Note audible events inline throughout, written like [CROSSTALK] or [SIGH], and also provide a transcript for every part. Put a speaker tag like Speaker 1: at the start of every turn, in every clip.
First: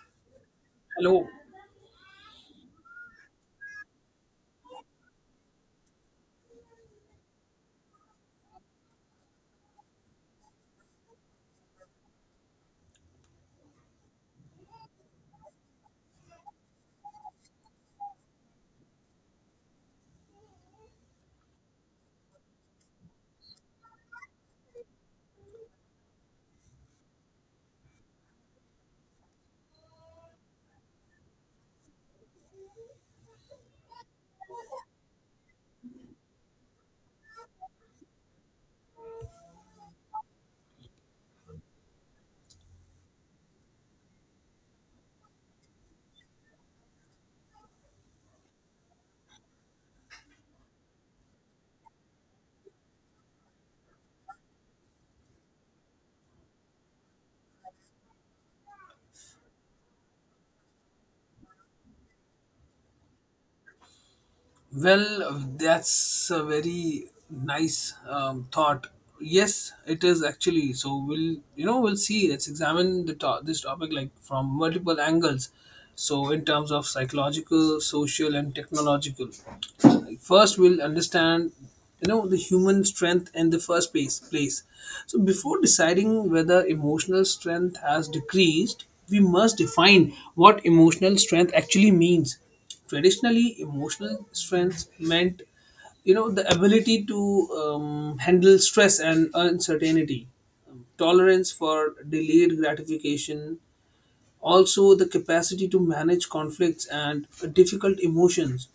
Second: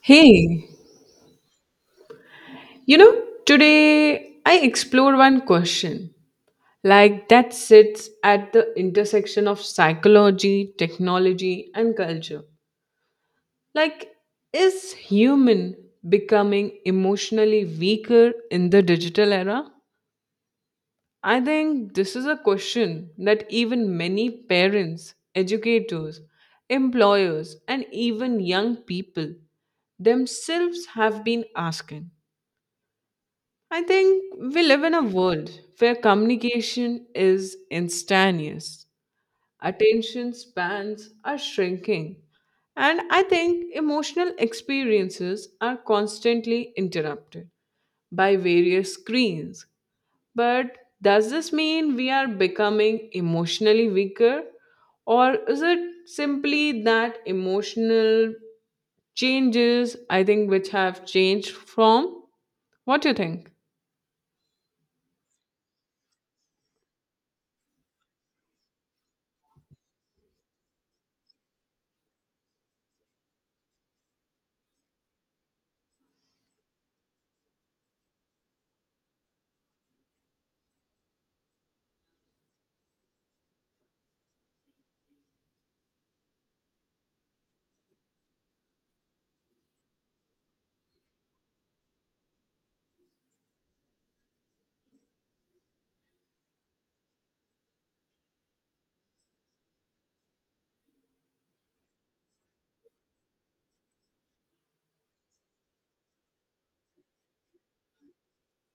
Speaker 1: Hey,
Speaker 2: Hello.
Speaker 1: you know, today I explored one question like that sits at the intersection of psychology, technology, and culture. Like, is human becoming emotionally weaker in the digital era? I think this is a question that even many parents, educators, employers, and even young people themselves have been asking. I think we live in a world where communication is instantaneous, attention spans are shrinking, and I think emotional experiences are constantly interrupted by various screens. But does this mean we are becoming emotionally weaker, or is it simply that emotional changes, I think, which have changed from? What do you think?
Speaker 2: Well, that's a very nice thought. Yes, it is actually. So we'll, you know, we'll see. Let's examine this topic like from multiple angles. So in terms of psychological, social, and technological. First we'll understand, you know, the human strength in the first place. So before deciding whether emotional strength has decreased, we must define what emotional strength actually means. Traditionally, emotional strength meant, you know, the ability to handle stress and uncertainty, tolerance for delayed gratification, also the capacity to manage conflicts and difficult emotions,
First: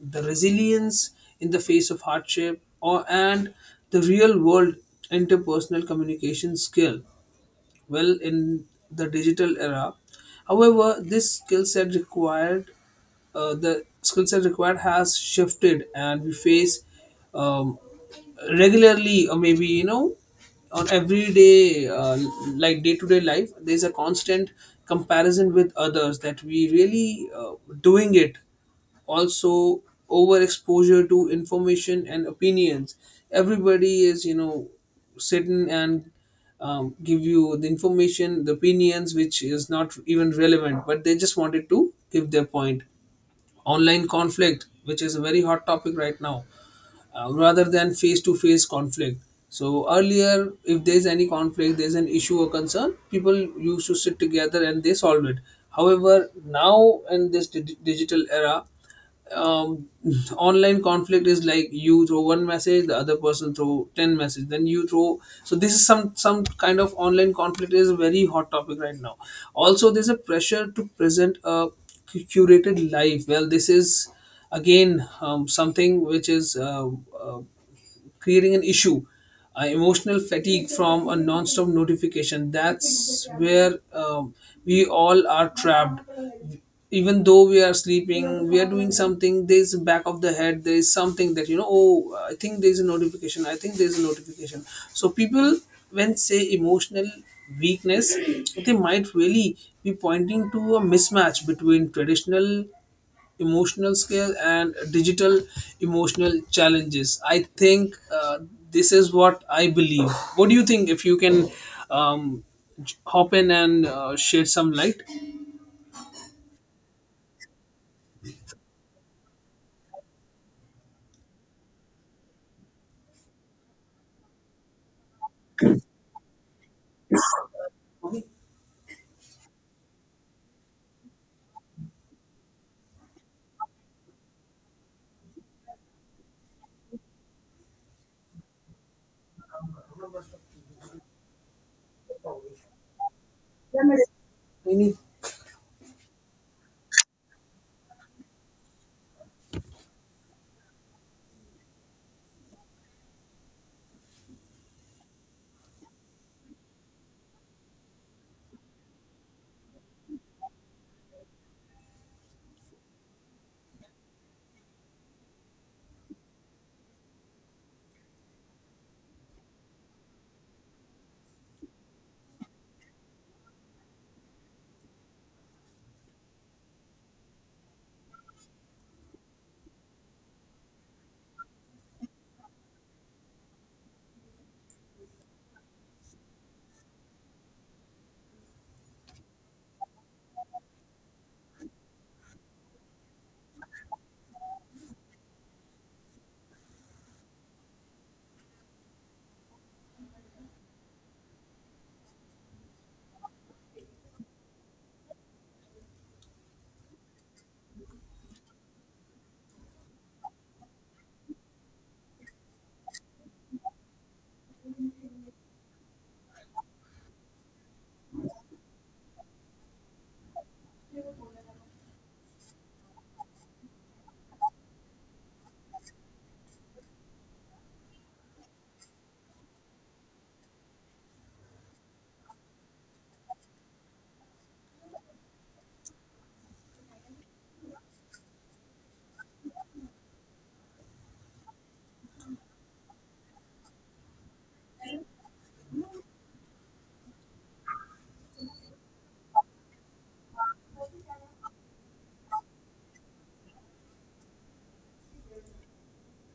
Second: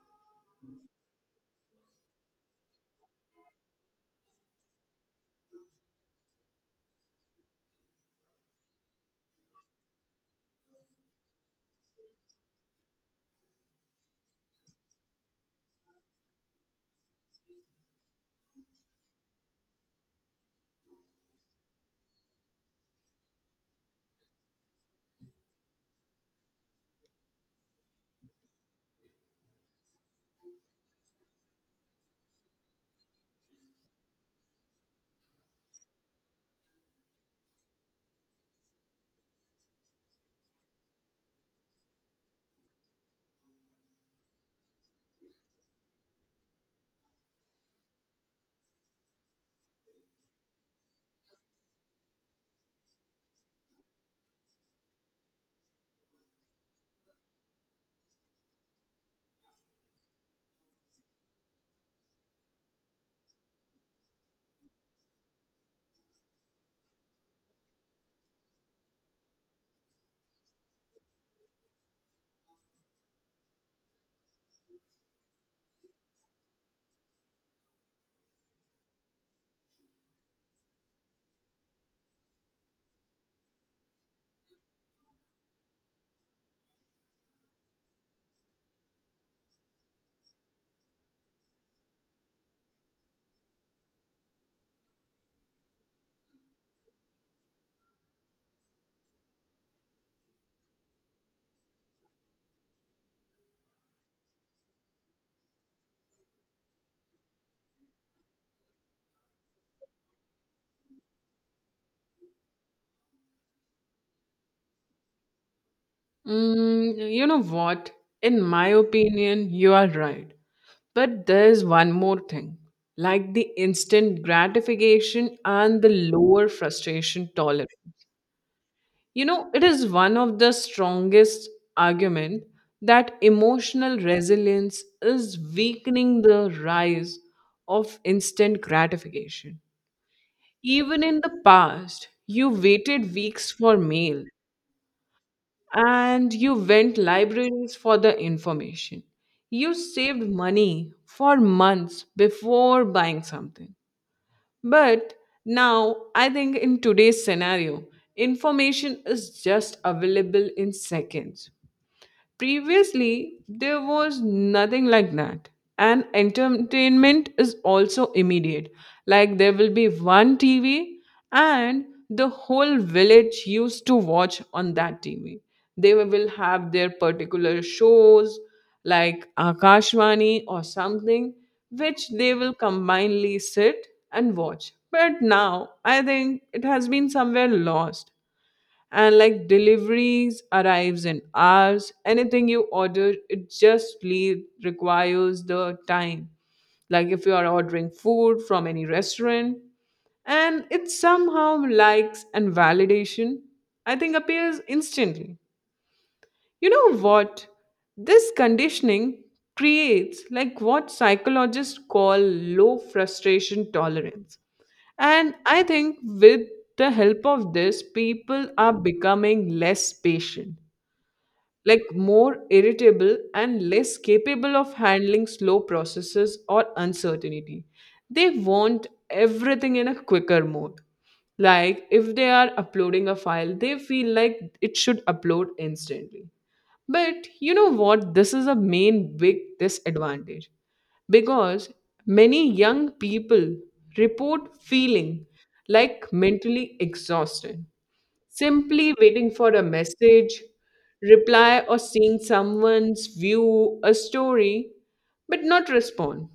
Speaker 2: the resilience in the face of hardship or and the real world interpersonal communication skill. Well, in the digital era, however, this skill set required has shifted and we face, um, regularly or maybe, you know, on everyday like day-to-day life, there's a constant comparison with others that we really doing it. Also, overexposure to information and opinions. Everybody is, you know, sitting and give you the information, the opinions which is not even relevant, but they just wanted to give their point. Online conflict, which is a very hot topic right now, rather than face to face conflict. So earlier, if there's any conflict, there's an issue or concern, people used to sit together and they solve it. However, now in this digital era, um, online conflict is like you throw one message, the other person throw 10 message, then you throw. So this is some kind of online conflict is a very hot topic right now. Also, there's a pressure to present a curated life. Well, this is again something which is uh, creating an issue. Emotional fatigue from a non-stop notification. That's where we all are trapped. Even though we are sleeping, we are doing something. There's a back of the head. There is something that, you know. Oh, I think there's a notification. I think there's a notification. So people, when say emotional weakness, they might really be pointing to a mismatch between traditional emotional scale and digital emotional challenges. I think this is what I believe. What do you think? If you can um, hop in and shed some light.
Speaker 1: Mm, you know what? In my opinion, you are right. But there's one more thing like the instant gratification and the lower frustration tolerance. You know, it is one of the strongest argument that emotional resilience is weakening the rise of instant gratification. Even in the past, you waited weeks for mail
Speaker 2: Any-
Speaker 1: and you went libraries for the information. You saved money for months before buying something. But now, I think in today's scenario, information is just available in seconds. Previously, there was nothing like that. And entertainment is also immediate. Like there will be one TV, and the whole village used to watch on that TV. They will have their particular shows like Akashvani or something, which they will combinedly sit and watch. But now, I think it has been somewhere lost, and like deliveries arrives in hours, anything you order it just requires the time, like if you are ordering food from any restaurant. And it somehow likes and validation, I think, appears instantly. You know what? This conditioning creates like what psychologists call low frustration tolerance. And I think with the help of this, people are becoming less patient, like more irritable and less capable of handling slow processes or uncertainty. They want everything in a quicker mode. Like if they are uploading a file, they feel like it should upload instantly. But you know what? This is a main big disadvantage because many young people report feeling like mentally exhausted, simply waiting for a message, reply, or seeing someone's view, a story, but not respond.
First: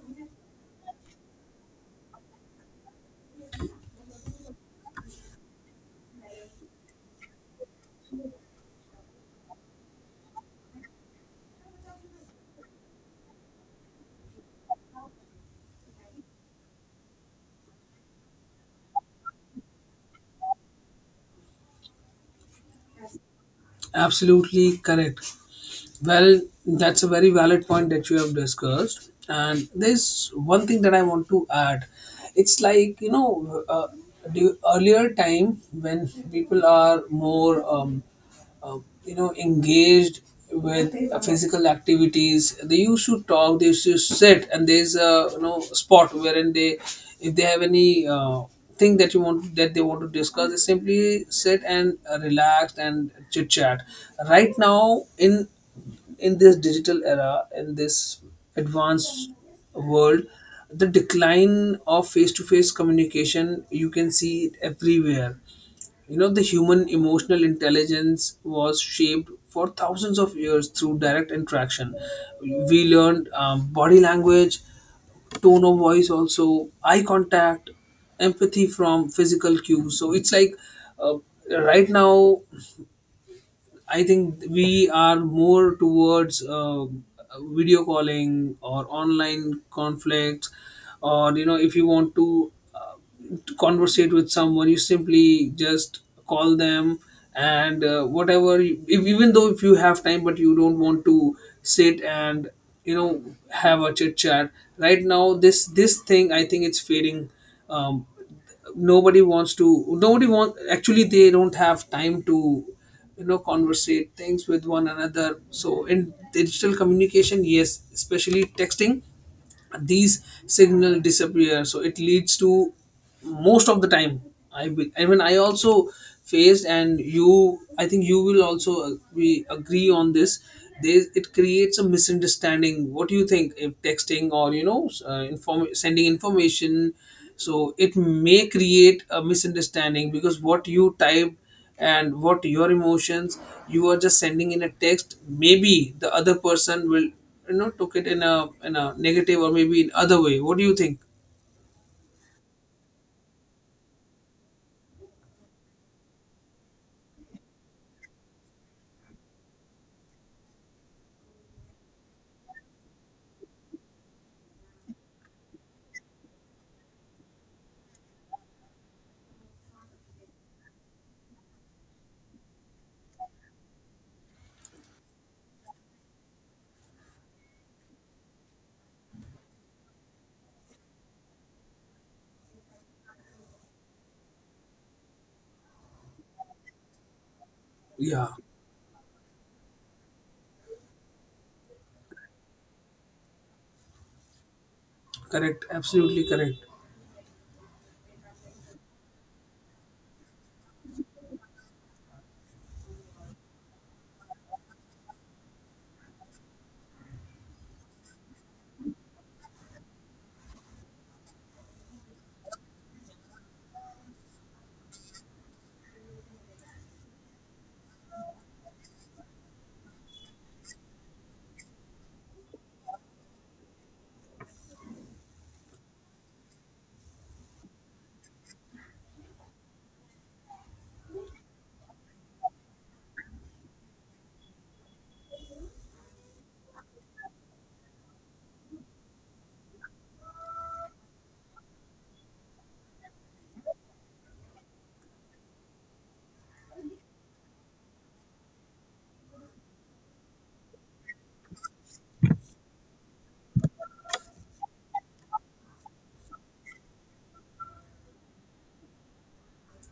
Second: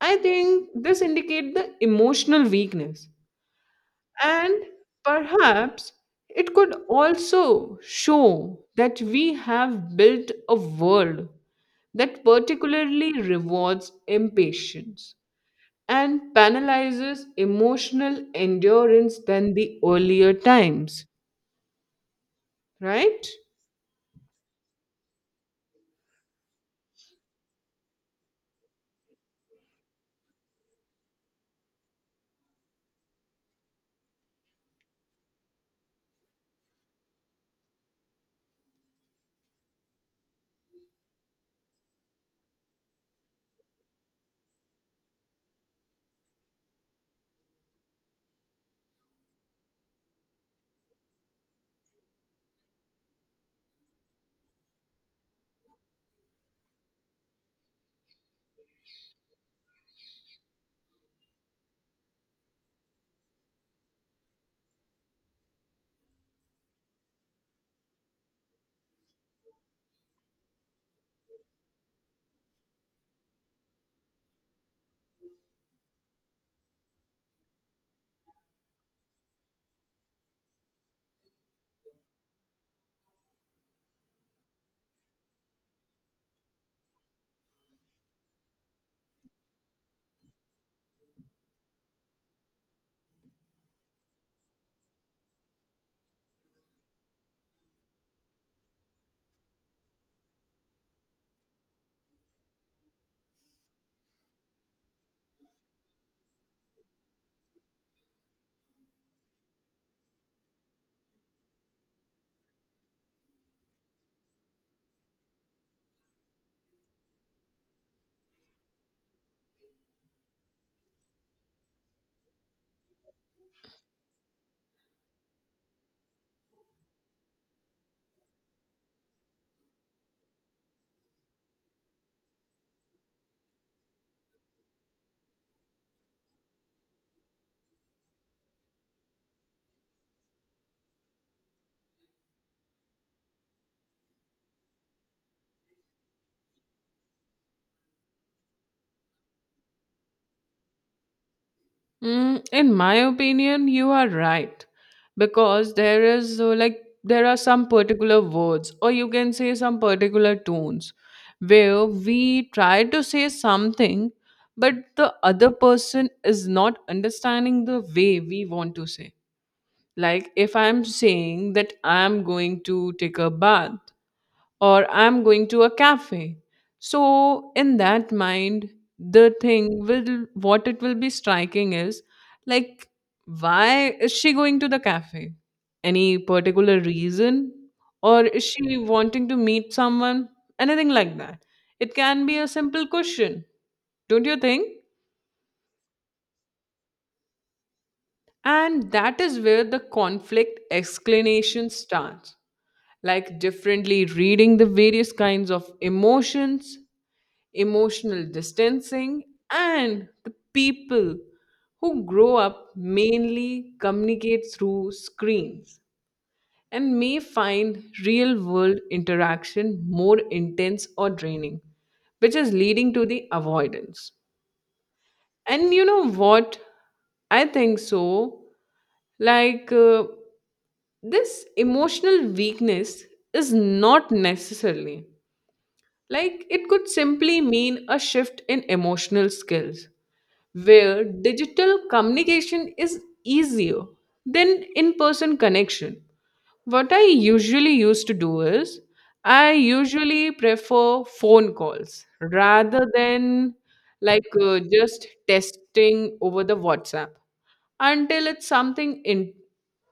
Speaker 1: I think this indicates the emotional weakness and perhaps it could also show that we have built a world that particularly rewards impatience and penalizes emotional endurance than the earlier times, right?
Speaker 2: Absolutely correct. Well, that's a very valid point that you have discussed. And there's one thing that I want to add. It's like, you know, the earlier time when people are more, uh, you know, engaged with physical activities. They used to talk. They used to sit, and there's a, you know, spot wherein they, if they have any thing that you want that they want to discuss, they simply sit and relax and chit chat. Right now, in this digital era, in this advanced world, the decline of face to face communication you can see it everywhere. You know, the human emotional intelligence was shaped for thousands of years through direct interaction. We learned body language, tone of voice, also eye contact, empathy from physical cues. So it's like uh, right now I think we are more towards video calling or online conflicts, or, you know, if you want to conversate with someone, you simply just call them and whatever. If, even though if you have time, but you don't want to sit and, you know, have a chit chat. Right now, this thing I think it's fading. Um, Nobody wants to, nobody want actually they don't have time to, you know, conversate things with one another. So in digital communication, yes, especially texting, these signal disappear. So it leads to, most of the time, I mean, I also faced, and you, I think you will also, we agree on this. There, it creates a misunderstanding. What do you think if texting or, you know, inform sending information? So it may create a misunderstanding, because what you type and what your emotions, you are just sending in a text, maybe the other person will, you know, took it in a negative or maybe in other way. What do you think?
Speaker 1: Mm, in my opinion, you are right, because there is like there are some particular words, or you can say some particular tones where we try to say something but the other person is not understanding the way we want to say. Like if I'm saying that I'm going to take a bath or I'm going to a cafe. So in that mind, the thing will what it will be striking is, like, why is she going to the cafe? Any particular reason? Or
Speaker 2: Yeah,
Speaker 1: is she wanting to meet someone? Anything like that. It can be a simple question, don't you think?
Speaker 2: correct, absolutely correct.
Speaker 1: And that is where the conflict explanation starts, like differently reading the various kinds of emotions, emotional distancing, and the people who grow up mainly communicate through screens and may find real world interaction more intense or draining, which is leading to the avoidance. And you know what? I think so. Like, this emotional weakness is not necessarily, like, it could simply mean a shift in emotional skills where digital communication is easier than in person connection. What I usually used to do is I usually prefer phone calls rather than, like, just testing over the WhatsApp until it's something in,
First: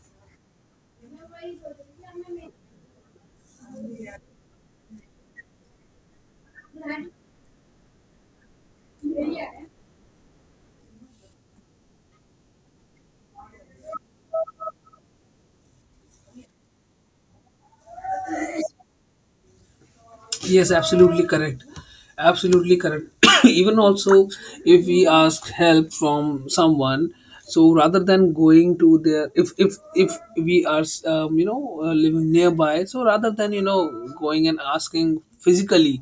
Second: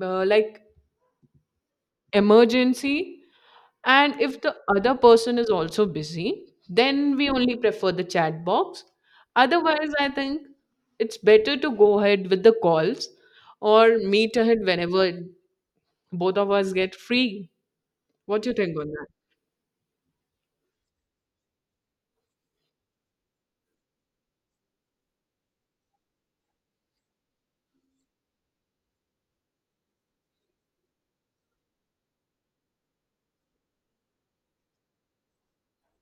Speaker 1: like, emergency. And if the other person is also busy, then we only prefer the chat box. Otherwise, I think it's better to go ahead with the calls or meet ahead whenever both of us get free. What do you think on that?
Speaker 2: Yes, absolutely correct, absolutely correct. [COUGHS] [CLEARS THROAT] Even also, if we ask help from someone, so rather than going to their, if we are you know, living nearby, so rather than, you know, going and asking physically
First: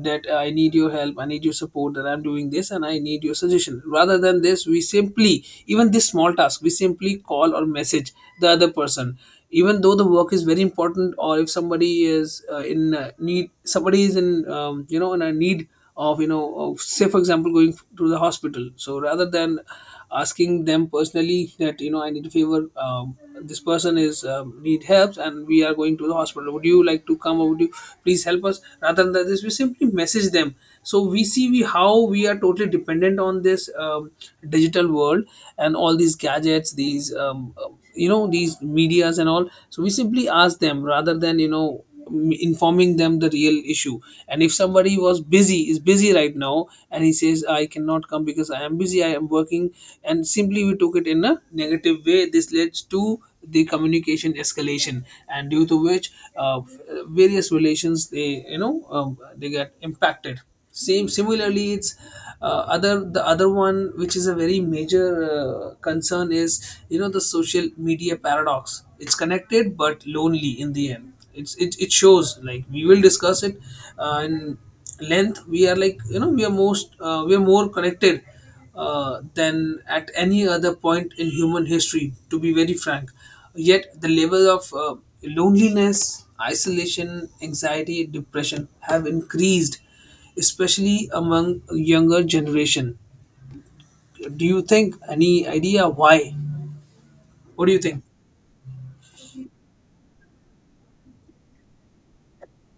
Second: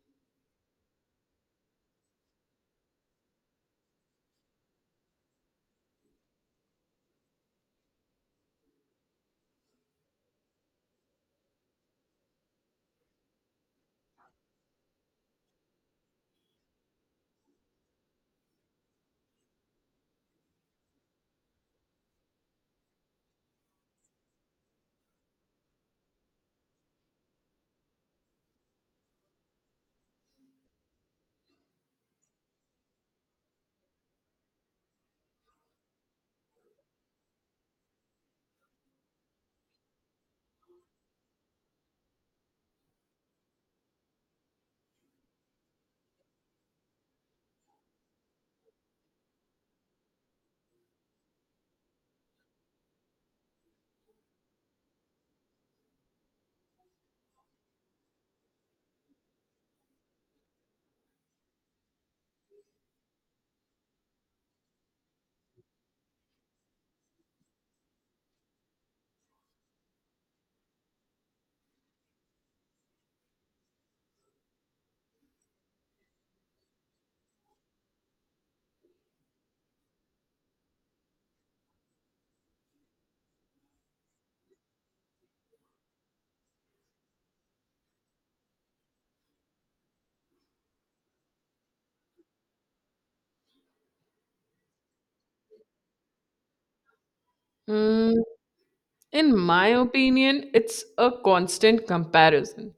Speaker 2: that, I need your help, I need your support, that I'm doing this, and I need your suggestion. Rather than this, we simply, even this small task, we simply call or message the other person. Even though the work is very important, or if somebody is in need, somebody is in, you know, in a need of, you know, of, say for example, going to the hospital. So rather than asking them personally that, you know, I need a favor, this person is, need help and we are going to the hospital, would you like to come or would you please help us? Rather than this, we simply message them. So we see we how we are totally dependent on this digital world and all these gadgets, these, you know, these medias and all. So we simply ask them rather than, you know, informing them the real issue. And if somebody was busy is busy right now and he says, I cannot come because I am busy, I am working, and simply we took it in a negative way. This leads to the communication escalation, and due to which, various relations, they, you know, they get impacted. Same Similarly, it's other the other one which is a very major concern, is, you know, the social media paradox. It's connected but lonely. In the end, it's it shows, like, we will discuss it in length. We are, like, you know, we are most we are more connected than at any other point in human history, to be very frank. Yet the level of loneliness, isolation, anxiety, depression have increased, especially among younger generation. Do you think any idea why? What do you think?
Speaker 1: Mm, in my opinion, it's a constant comparison.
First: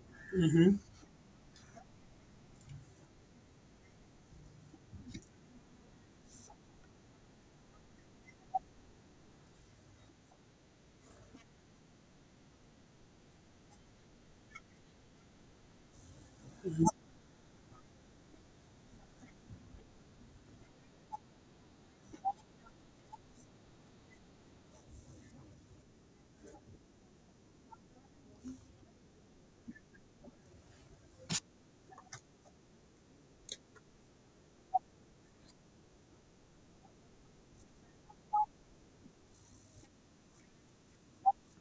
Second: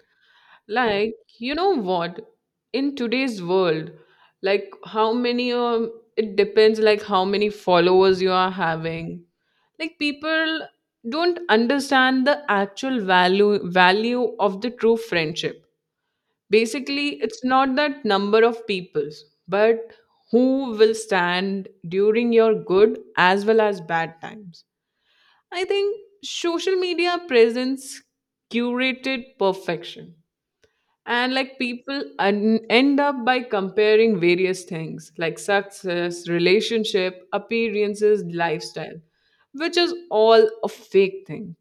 Speaker 1: Like, you know what? In today's world, like how many it depends like how many followers you are having. Like people don't understand the actual value of the true friendship. Basically, it's not that number of peoples, but who will stand during your good as well as bad times. I think social media presents curated perfection, and like people end up by comparing various things like success, relationship, appearances, lifestyle, which is all a fake thing.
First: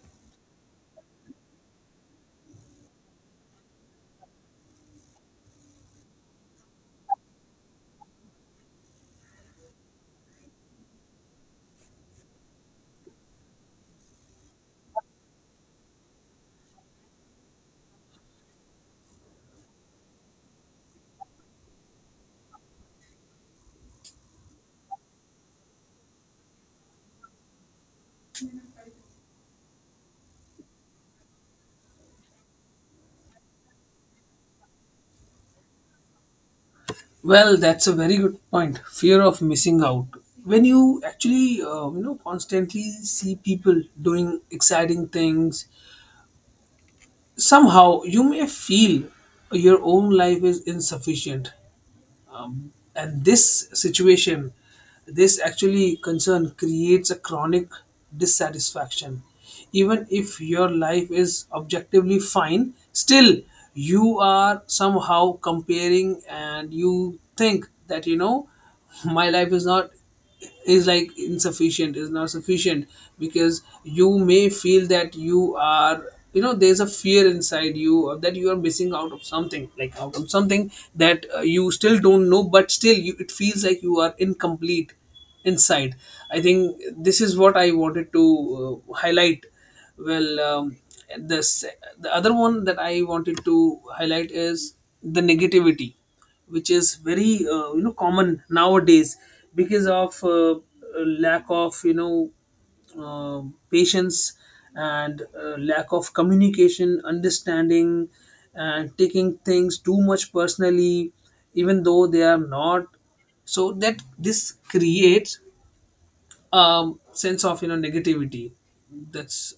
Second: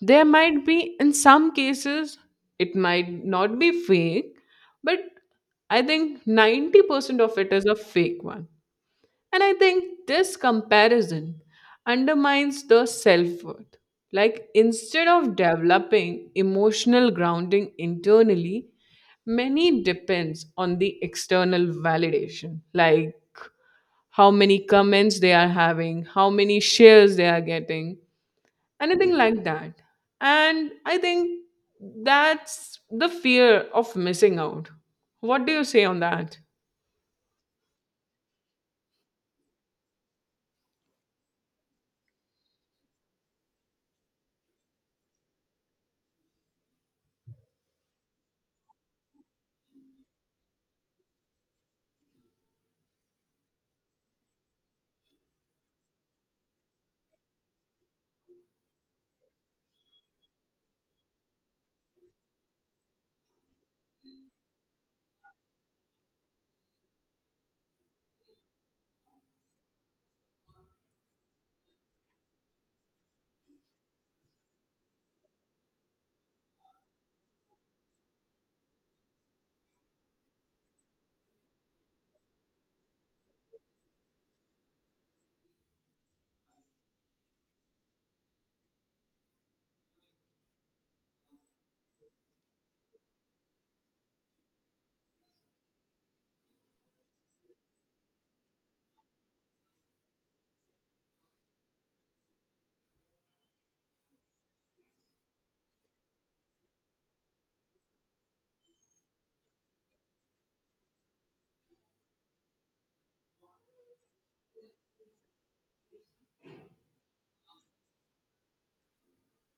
Speaker 1: There might be in some cases it might not be fake, but I think 90% of it is a fake one. And I think this comparison undermines the self worth. Like, instead of developing emotional grounding internally, many depends on the external validation, like how many comments they are having, how many shares they are getting, anything like that. And I think that's the fear of missing out. What do you say on that?
Speaker 2: Well, that's a very good point. Fear of missing out. When you actually, you know, constantly see people doing exciting things, somehow you may feel your own life is insufficient. And this situation, this actually concern creates a chronic dissatisfaction. Even if your life is objectively fine, still you are somehow comparing and you think that, you know, my life is not is like insufficient, is not sufficient, because you may feel that you are, you know, there's a fear inside you or that you are missing out of something like out of something that, you still don't know, but still you, it feels like you are incomplete inside. I think this is what I wanted to highlight. Well, the other one that I wanted to highlight is the negativity, which is very you know, common nowadays because of lack of, you know, uh, patience and lack of communication understanding and taking things too much personally even though they are not. So that this creates a sense of, you know, negativity. That's